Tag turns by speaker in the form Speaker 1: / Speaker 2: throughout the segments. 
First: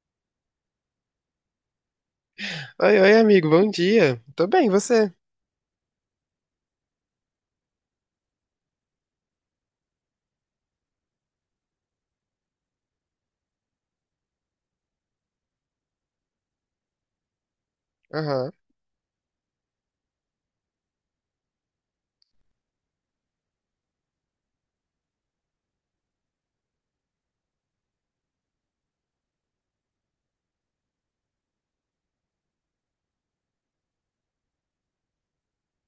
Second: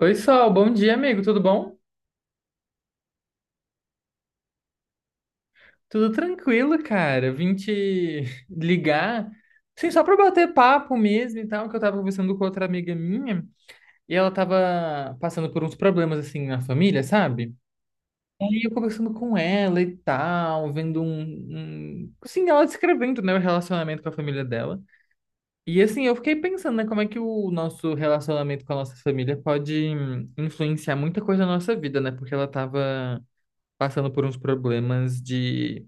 Speaker 1: Oi, Sol, bom dia, amigo, tudo bom?
Speaker 2: Oi, oi, amigo, bom dia. Tô bem, e você?
Speaker 1: Tudo tranquilo, cara. Vim te ligar, sim, só pra bater papo mesmo e tal, que eu tava conversando com outra amiga minha e ela tava passando por uns problemas, assim, na família, sabe? E
Speaker 2: Aham.
Speaker 1: aí eu conversando com ela e tal, vendo um. Assim, ela descrevendo, né, o relacionamento com a família dela. E, assim, eu fiquei pensando, né, como é que o nosso relacionamento com a nossa família pode influenciar muita coisa na nossa vida, né? Porque ela tava passando por uns problemas de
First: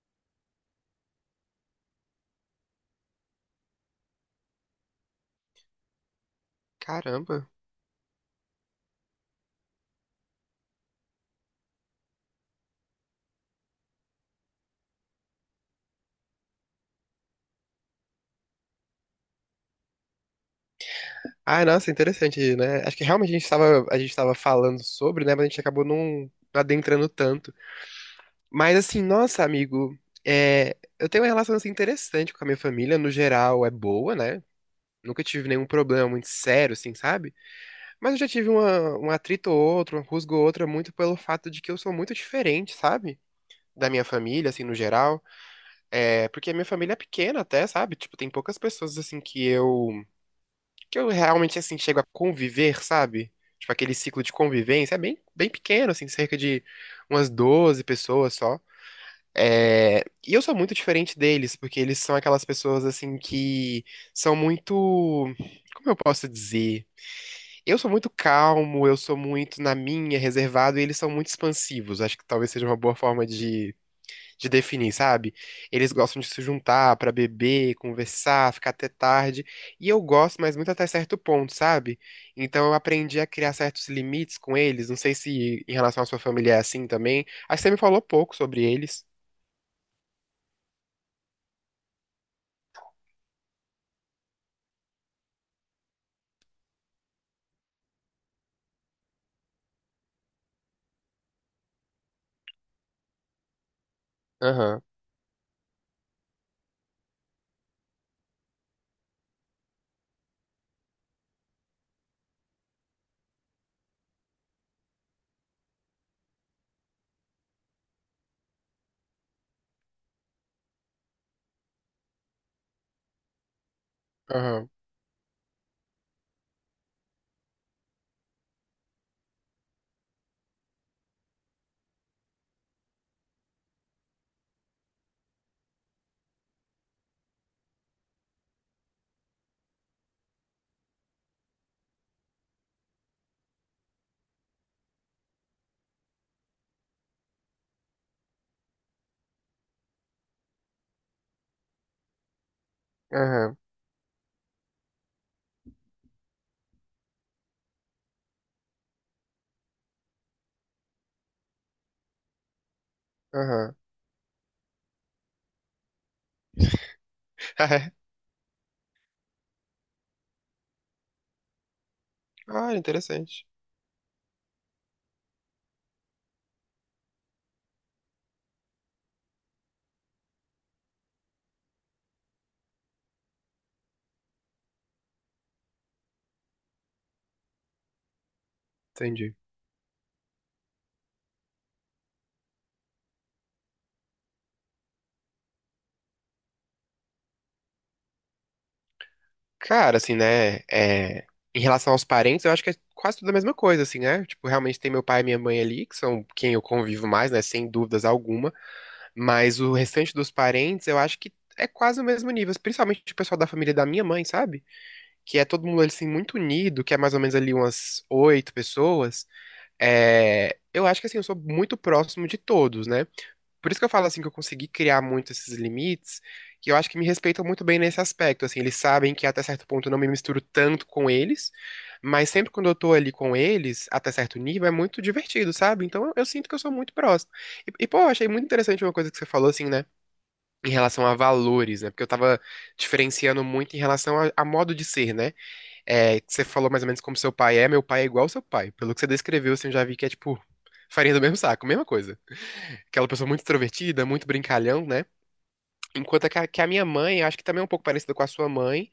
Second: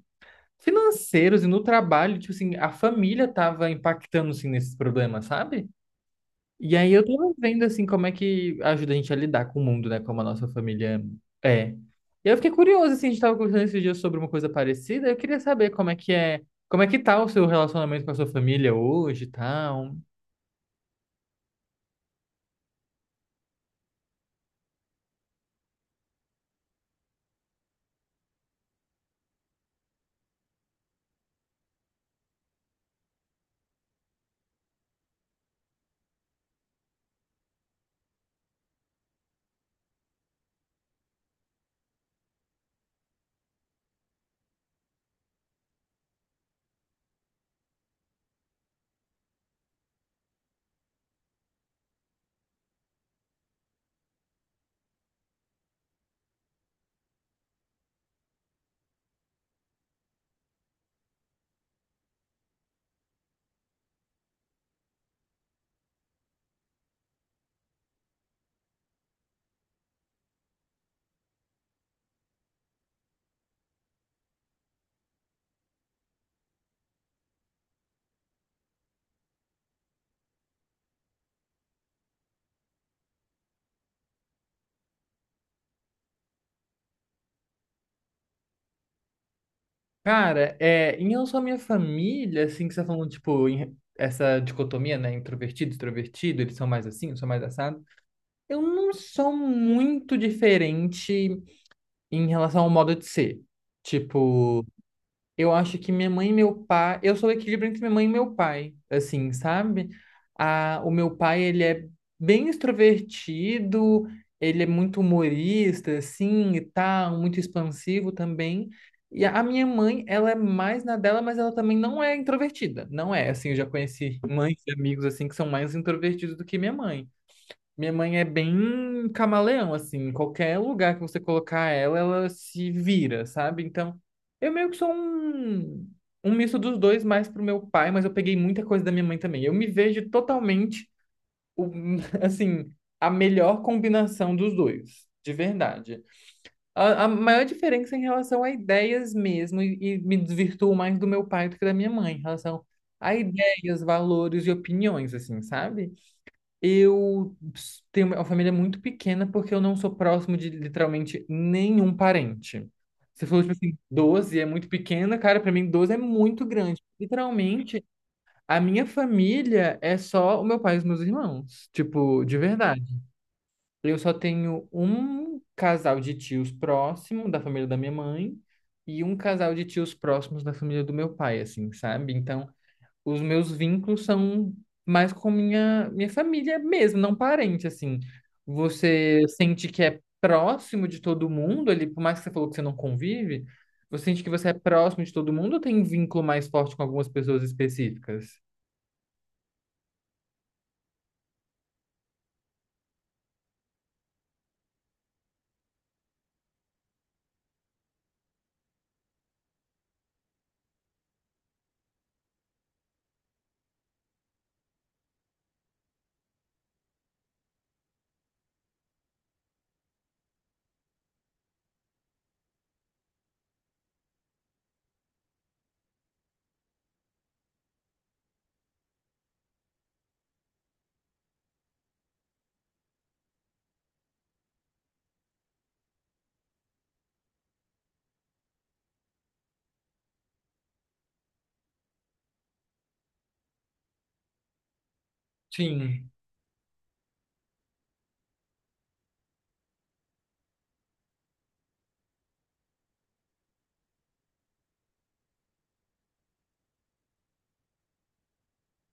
Speaker 1: financeiros e no trabalho, tipo assim, a família tava impactando assim nesses problemas, sabe? E aí eu tava
Speaker 2: Caramba.
Speaker 1: vendo assim como é que ajuda a gente a lidar com o mundo, né, como a nossa família é. E eu fiquei curioso assim, a gente tava conversando esses dias sobre uma coisa parecida, eu queria saber como é que é, como é que tá o seu relacionamento com a sua família hoje, e tal.
Speaker 2: Ah, nossa, interessante, né? Acho que realmente a gente tava falando sobre, né? Mas a gente acabou não adentrando tanto. Mas assim, nossa, amigo, é, eu tenho uma relação assim, interessante com a minha família. No geral, é boa, né? Nunca tive nenhum problema muito sério, assim, sabe? Mas eu já tive uma, um atrito ou outro, uma rusga ou outra, muito pelo fato de que eu sou muito diferente, sabe? Da minha família, assim, no geral. É, porque a minha família é pequena até, sabe? Tipo, tem poucas pessoas assim que eu realmente assim chego a conviver, sabe? Tipo, aquele ciclo de convivência é bem, bem pequeno, assim, cerca de umas 12 pessoas só. É, e eu sou muito diferente deles, porque eles são aquelas pessoas assim que são muito, como eu posso dizer? Eu sou muito calmo, eu sou muito na minha, reservado, e eles são muito expansivos. Acho que talvez seja uma boa forma de definir, sabe? Eles gostam de se juntar pra beber, conversar, ficar até tarde. E eu gosto, mas muito até certo ponto, sabe? Então eu aprendi a criar certos limites com eles. Não sei se em relação à sua família é assim também. Acho que você me falou pouco sobre eles.
Speaker 1: Cara, é, em relação à minha família, assim, que você tá falando, tipo, essa dicotomia, né, introvertido, extrovertido, eles são mais assim, eu sou mais assado. Eu não sou muito diferente em relação ao modo de ser. Tipo,
Speaker 2: Aham,
Speaker 1: eu acho que minha mãe e meu pai. Eu sou o equilíbrio entre minha mãe e meu pai, assim, sabe? Ah, o meu pai, ele é bem extrovertido, ele é muito humorista, assim, e tal, muito expansivo também. E a minha mãe, ela é mais na dela, mas ela também não é introvertida. Não é, assim, eu já conheci mães
Speaker 2: aham,
Speaker 1: e amigos, assim, que são mais introvertidos do que minha mãe. Minha mãe é bem camaleão, assim, em qualquer lugar que você colocar ela, ela se vira, sabe? Então, eu meio que sou um, um misto dos dois, mais pro meu pai, mas eu peguei muita coisa da minha mãe também. Eu me vejo totalmente, o- assim, a melhor combinação dos dois, de verdade. A maior diferença é em relação a ideias mesmo, e me desvirtuo mais do meu pai do que da minha mãe, em relação a
Speaker 2: aham,
Speaker 1: ideias, valores e opiniões, assim, sabe? Eu tenho uma família muito pequena porque eu não sou próximo de literalmente nenhum parente. Você falou, tipo
Speaker 2: aham.
Speaker 1: assim, 12 é muito pequena, cara, pra mim 12 é muito grande. Literalmente, a minha família é só o meu pai e os meus irmãos, tipo, de
Speaker 2: Ah,
Speaker 1: verdade.
Speaker 2: interessante.
Speaker 1: Eu só tenho um casal de tios próximo da família da minha mãe e um casal de tios próximos da família do meu pai, assim, sabe? Então, os meus vínculos são mais com minha família mesmo, não parente, assim. Você
Speaker 2: Entendi.
Speaker 1: sente que é próximo de todo mundo ali, por mais que você falou que você não convive, você sente que você é próximo de todo mundo ou tem vínculo mais forte com algumas pessoas específicas?
Speaker 2: Cara, assim, né? É, em relação aos parentes, eu acho que é quase tudo a mesma coisa, assim, né? Tipo, realmente tem meu pai e minha mãe ali, que são quem eu convivo mais, né? Sem dúvidas alguma. Mas o restante dos parentes, eu acho que é quase o mesmo nível, principalmente o pessoal da família da minha mãe, sabe? Que é todo mundo assim muito unido, que é mais ou menos ali umas 8 pessoas. É, eu acho que assim, eu sou muito próximo de todos, né? Por isso que eu falo assim que eu consegui criar muito esses limites, que eu acho que me respeitam muito bem nesse aspecto, assim, eles sabem que até certo ponto eu não me misturo tanto com eles, mas sempre quando eu tô ali com eles, até certo nível, é muito divertido, sabe? Então eu sinto que eu sou muito próximo. E pô, eu achei muito interessante uma coisa que você falou assim, né? Em relação a valores, né? Porque eu tava diferenciando muito em relação a modo de ser, né?
Speaker 1: Sim,
Speaker 2: É, que você falou mais ou menos como seu pai é, meu pai é igual ao seu pai. Pelo que você descreveu, assim, eu já vi que é tipo farinha do mesmo saco, mesma coisa. Aquela pessoa muito extrovertida, muito brincalhão, né? Enquanto que a minha mãe, eu acho que também é um pouco parecida com a sua mãe,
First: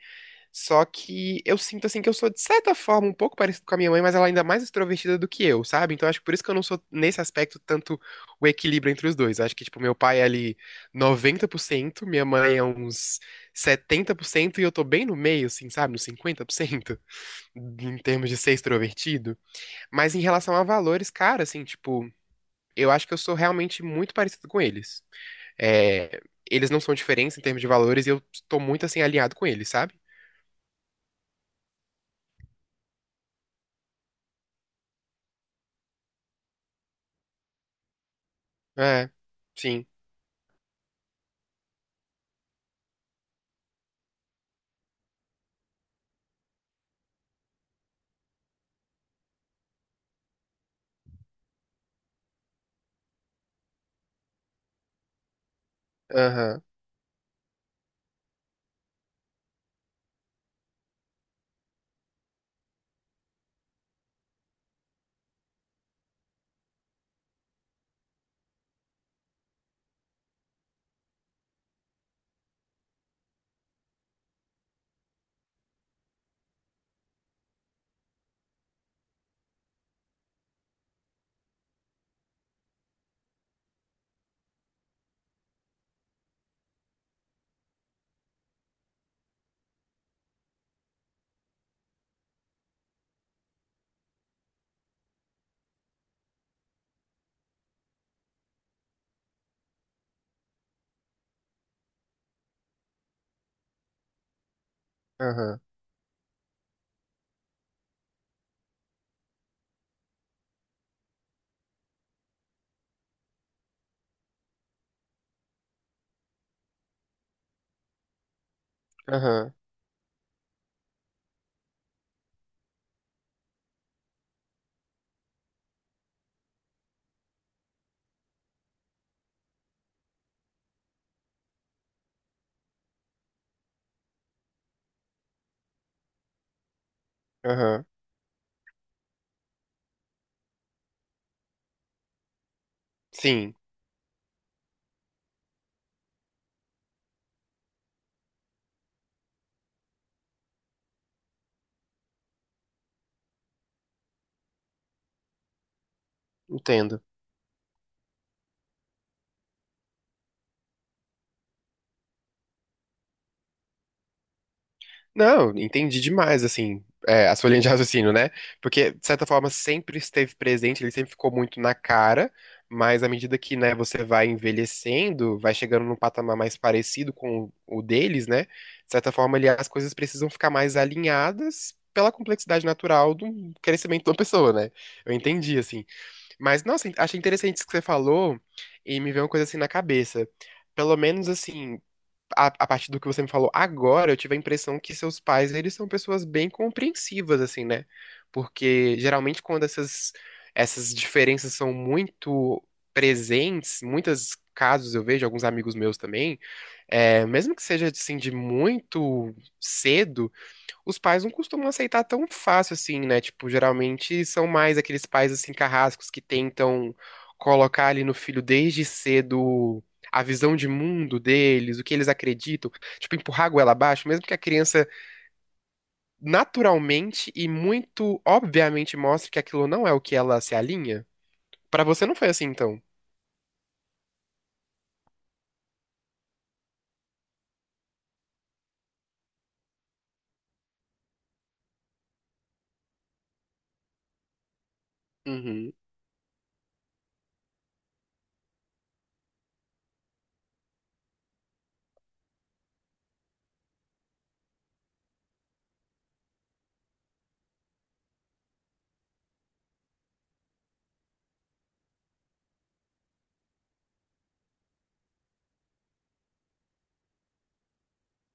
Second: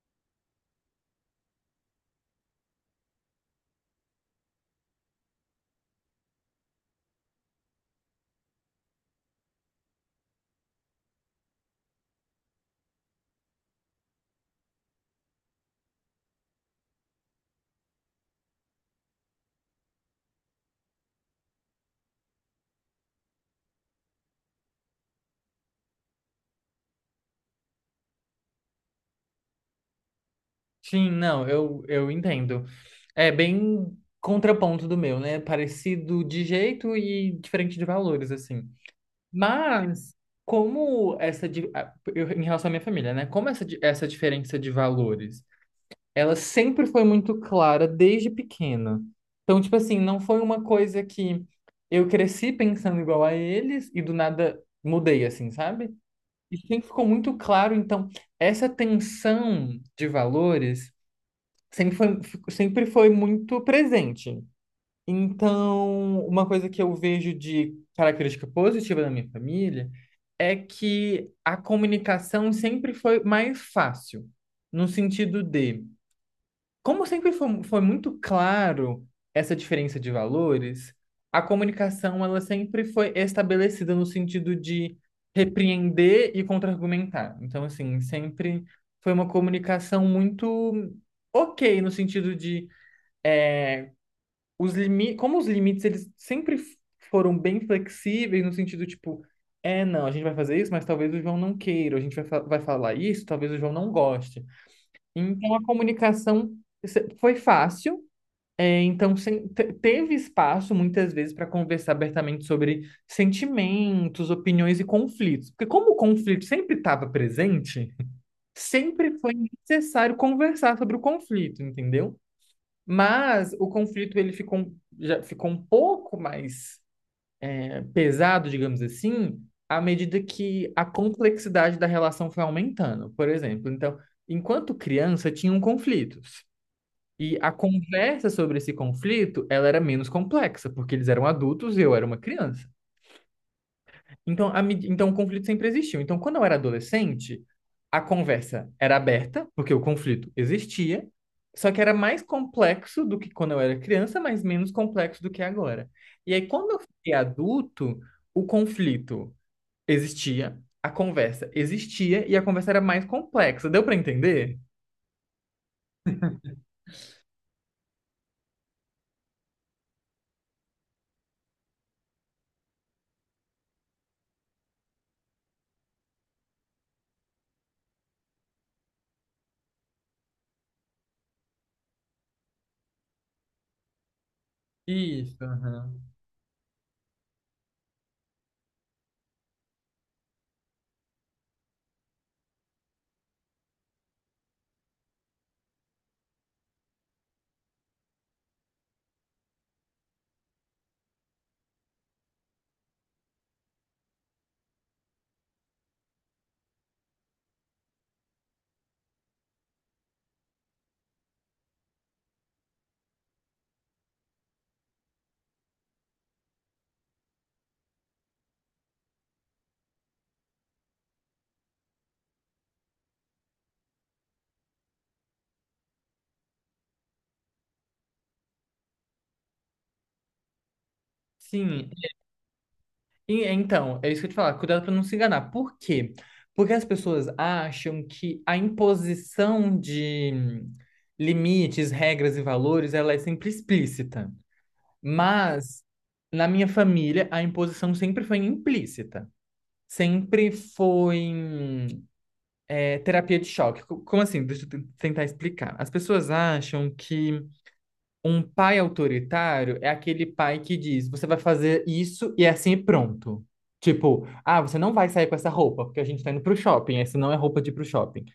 Speaker 2: só que eu sinto assim que eu sou, de certa forma, um pouco parecido com a minha mãe, mas ela ainda é mais extrovertida do que eu, sabe? Então acho que por isso que eu não sou, nesse aspecto, tanto o equilíbrio entre os dois. Acho que, tipo, meu pai é ali 90%, minha mãe é uns 70%, e eu tô bem no meio, assim, sabe? Nos 50%, em termos de ser extrovertido. Mas em relação a valores, cara, assim, tipo, eu acho que eu sou realmente muito parecido com eles. É, eles não são diferentes em termos de valores, e eu tô muito, assim, alinhado com eles, sabe?
Speaker 1: sim, não, eu entendo. É bem contraponto do meu, né? Parecido de jeito e diferente de valores, assim.
Speaker 2: É, sim.
Speaker 1: Mas, como essa. Em relação à minha família, né? Como essa, essa diferença de valores, ela sempre foi muito clara desde pequena. Então, tipo assim, não foi uma coisa que eu cresci pensando igual a eles e do nada mudei, assim, sabe? E
Speaker 2: Aham,
Speaker 1: sempre ficou muito claro. Então, essa tensão de valores sempre foi, sempre foi muito presente. Então, uma coisa que eu vejo de característica positiva da minha família é que a comunicação sempre foi mais fácil, no sentido de, como sempre foi muito claro essa diferença de valores, a comunicação ela sempre foi estabelecida no sentido de repreender e contra-argumentar. Então, assim, sempre foi uma comunicação muito ok, no sentido de eh, os limites, como os limites eles foram bem flexíveis no sentido tipo, não, a gente vai fazer isso, mas talvez o João não queira, a gente vai falar isso, talvez o João não goste. Então
Speaker 2: aham,
Speaker 1: a comunicação foi fácil, então teve espaço muitas vezes para conversar abertamente sobre sentimentos, opiniões e conflitos. Porque como o conflito sempre estava presente, sempre foi
Speaker 2: aham,
Speaker 1: necessário conversar sobre o conflito, entendeu? Mas o conflito ele já ficou um pouco mais pesado, digamos assim, à medida que a complexidade da relação foi aumentando. Por exemplo, então, enquanto criança, tinham conflitos. E a
Speaker 2: aham.
Speaker 1: conversa sobre esse conflito, ela era menos complexa, porque eles eram adultos e eu era uma criança.
Speaker 2: Sim,
Speaker 1: Então, então, o conflito sempre existiu. Então, quando eu era adolescente, a conversa era aberta, porque o conflito existia, só que era mais complexo do que quando eu era criança, mas menos complexo do que agora. E aí, quando eu
Speaker 2: entendo.
Speaker 1: fiquei adulto, o conflito existia, a conversa existia e a conversa era mais complexa. Deu para entender?
Speaker 2: Não, entendi demais, assim, é, a sua linha de raciocínio, né? Porque, de certa forma, sempre esteve presente, ele sempre ficou muito na cara, mas à medida que, né, você vai envelhecendo, vai chegando num patamar mais parecido com o deles, né? De certa forma, ali, as coisas precisam ficar mais alinhadas pela complexidade natural do crescimento de uma pessoa, né? Eu
Speaker 1: Isso,
Speaker 2: entendi, assim.
Speaker 1: aham.
Speaker 2: Mas, nossa, achei interessante isso que você falou e me veio uma coisa assim na cabeça. Pelo menos, assim, a partir do que você me falou agora, eu tive a impressão que seus pais, eles são pessoas bem compreensivas, assim, né? Porque geralmente quando essas diferenças são muito presentes, muitos casos eu vejo, alguns amigos meus também, é, mesmo que seja, assim, de muito cedo, os pais não costumam aceitar tão fácil assim, né? Tipo, geralmente são mais aqueles pais assim carrascos que tentam colocar ali no filho desde cedo a visão de mundo deles, o que eles acreditam, tipo, empurrar a goela abaixo, mesmo que a criança naturalmente e muito obviamente mostre que aquilo não é o que ela se alinha. Pra
Speaker 1: Sim,
Speaker 2: você não foi assim, então?
Speaker 1: Então, é isso que eu te falar, cuidado para não se enganar. Por quê? Porque as pessoas acham que a imposição de limites, regras e valores, ela é sempre explícita.
Speaker 2: Uhum,
Speaker 1: Mas na minha família, a imposição sempre foi implícita. Sempre foi terapia de choque. Como assim? Deixa eu tentar explicar. As pessoas acham que um pai autoritário é aquele pai que diz: você vai fazer isso e é assim e pronto. Tipo, ah, você não vai sair com essa roupa, porque a gente tá indo pro shopping, essa não é roupa de ir pro shopping.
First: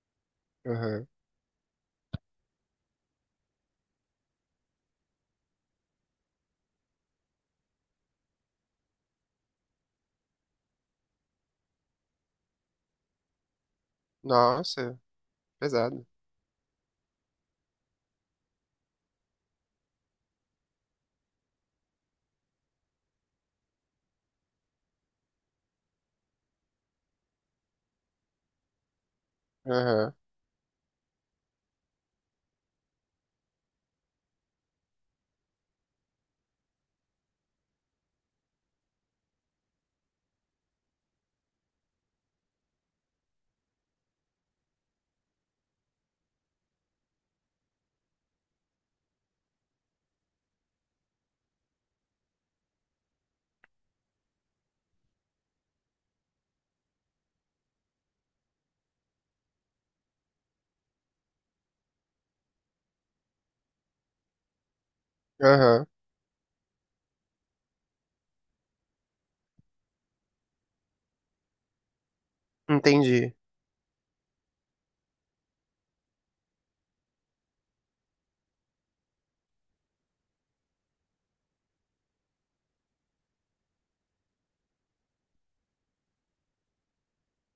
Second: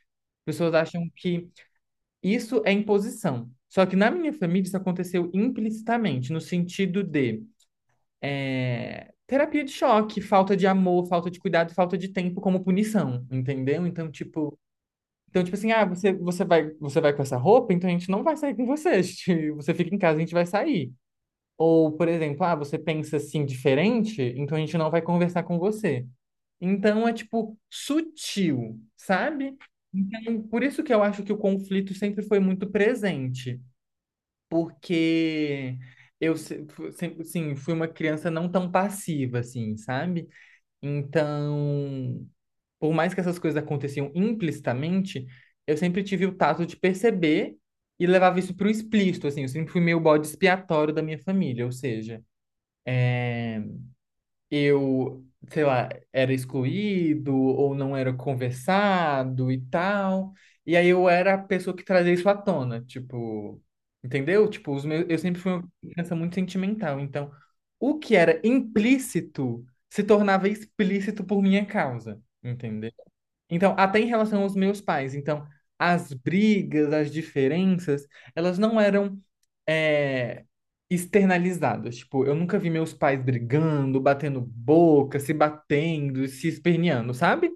Speaker 1: Pessoas
Speaker 2: aham.
Speaker 1: acham que isso é imposição. Só que na minha família isso aconteceu implicitamente, no sentido de terapia de choque, falta de amor, falta de cuidado, falta de tempo como punição, entendeu?
Speaker 2: Nossa,
Speaker 1: Então, tipo assim, ah,
Speaker 2: pesado.
Speaker 1: você vai com essa roupa, então a gente não vai sair com você. Você fica em casa, a gente vai sair. Ou, por exemplo, ah, você pensa assim diferente, então a gente não vai conversar com você. Então é tipo sutil, sabe?
Speaker 2: Aham,
Speaker 1: Então, por isso que eu acho que o conflito sempre foi muito presente, porque eu sempre, assim, fui uma criança não tão passiva, assim, sabe? Então, por mais que essas coisas aconteciam implicitamente, eu sempre tive o tato de perceber e levava isso para o explícito, assim, eu sempre fui meio bode expiatório da minha família, ou seja, eu, sei lá, era excluído ou não era conversado e tal. E aí eu era a pessoa que trazia isso à tona, tipo, entendeu? Tipo, os meus, eu sempre fui uma
Speaker 2: aham.
Speaker 1: criança muito sentimental, então o que era implícito se tornava explícito por minha causa, entendeu?
Speaker 2: Entendi.
Speaker 1: Então, até em relação aos meus pais, então, as brigas, as diferenças, elas não eram é, externalizadas. Tipo, eu nunca vi meus pais brigando, batendo boca, se batendo, se esperneando, sabe?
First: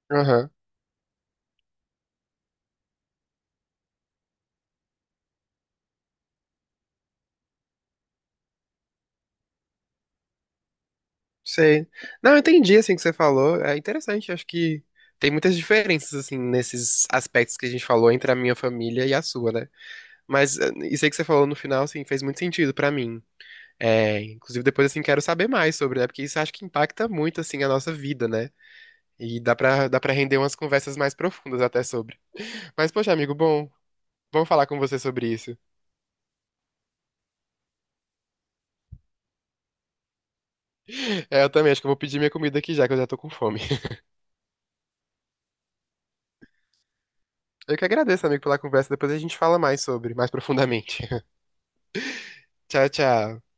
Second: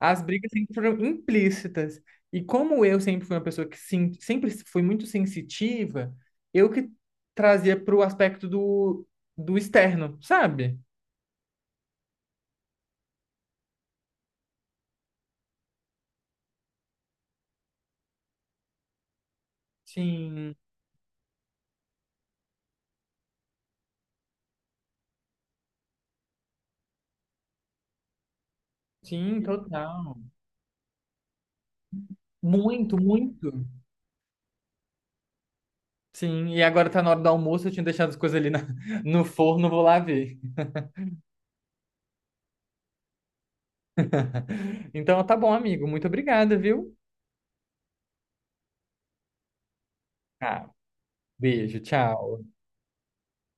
Speaker 1: As
Speaker 2: Aham.
Speaker 1: brigas sempre foram implícitas. E como eu sempre fui uma pessoa que sempre fui muito sensitiva, eu que trazia pro aspecto do externo, sabe?
Speaker 2: Sei. Não, eu entendi assim que você falou. É interessante, acho que tem muitas diferenças assim nesses aspectos que a gente falou entre a minha família e a sua, né?
Speaker 1: Sim,
Speaker 2: Mas eh, isso aí que você falou no final, assim, fez muito sentido pra mim. É, inclusive depois assim quero saber mais sobre, né? Porque isso acho que impacta muito assim a nossa vida, né? E
Speaker 1: sim,
Speaker 2: dá para
Speaker 1: total.
Speaker 2: render umas conversas mais profundas até sobre. Mas
Speaker 1: Muito,
Speaker 2: poxa, amigo,
Speaker 1: muito.
Speaker 2: bom, vamos falar com você sobre isso.
Speaker 1: Sim, e agora tá na hora do almoço, eu tinha deixado as coisas ali no forno, vou lá ver.
Speaker 2: É, eu também acho que eu vou pedir minha comida aqui já que eu já tô com fome.
Speaker 1: Então tá bom, amigo. Muito obrigada, viu?
Speaker 2: Eu que agradeço, amigo, pela conversa. Depois a gente fala mais sobre, mais
Speaker 1: Ah,
Speaker 2: profundamente.
Speaker 1: beijo, tchau.
Speaker 2: Tchau, tchau.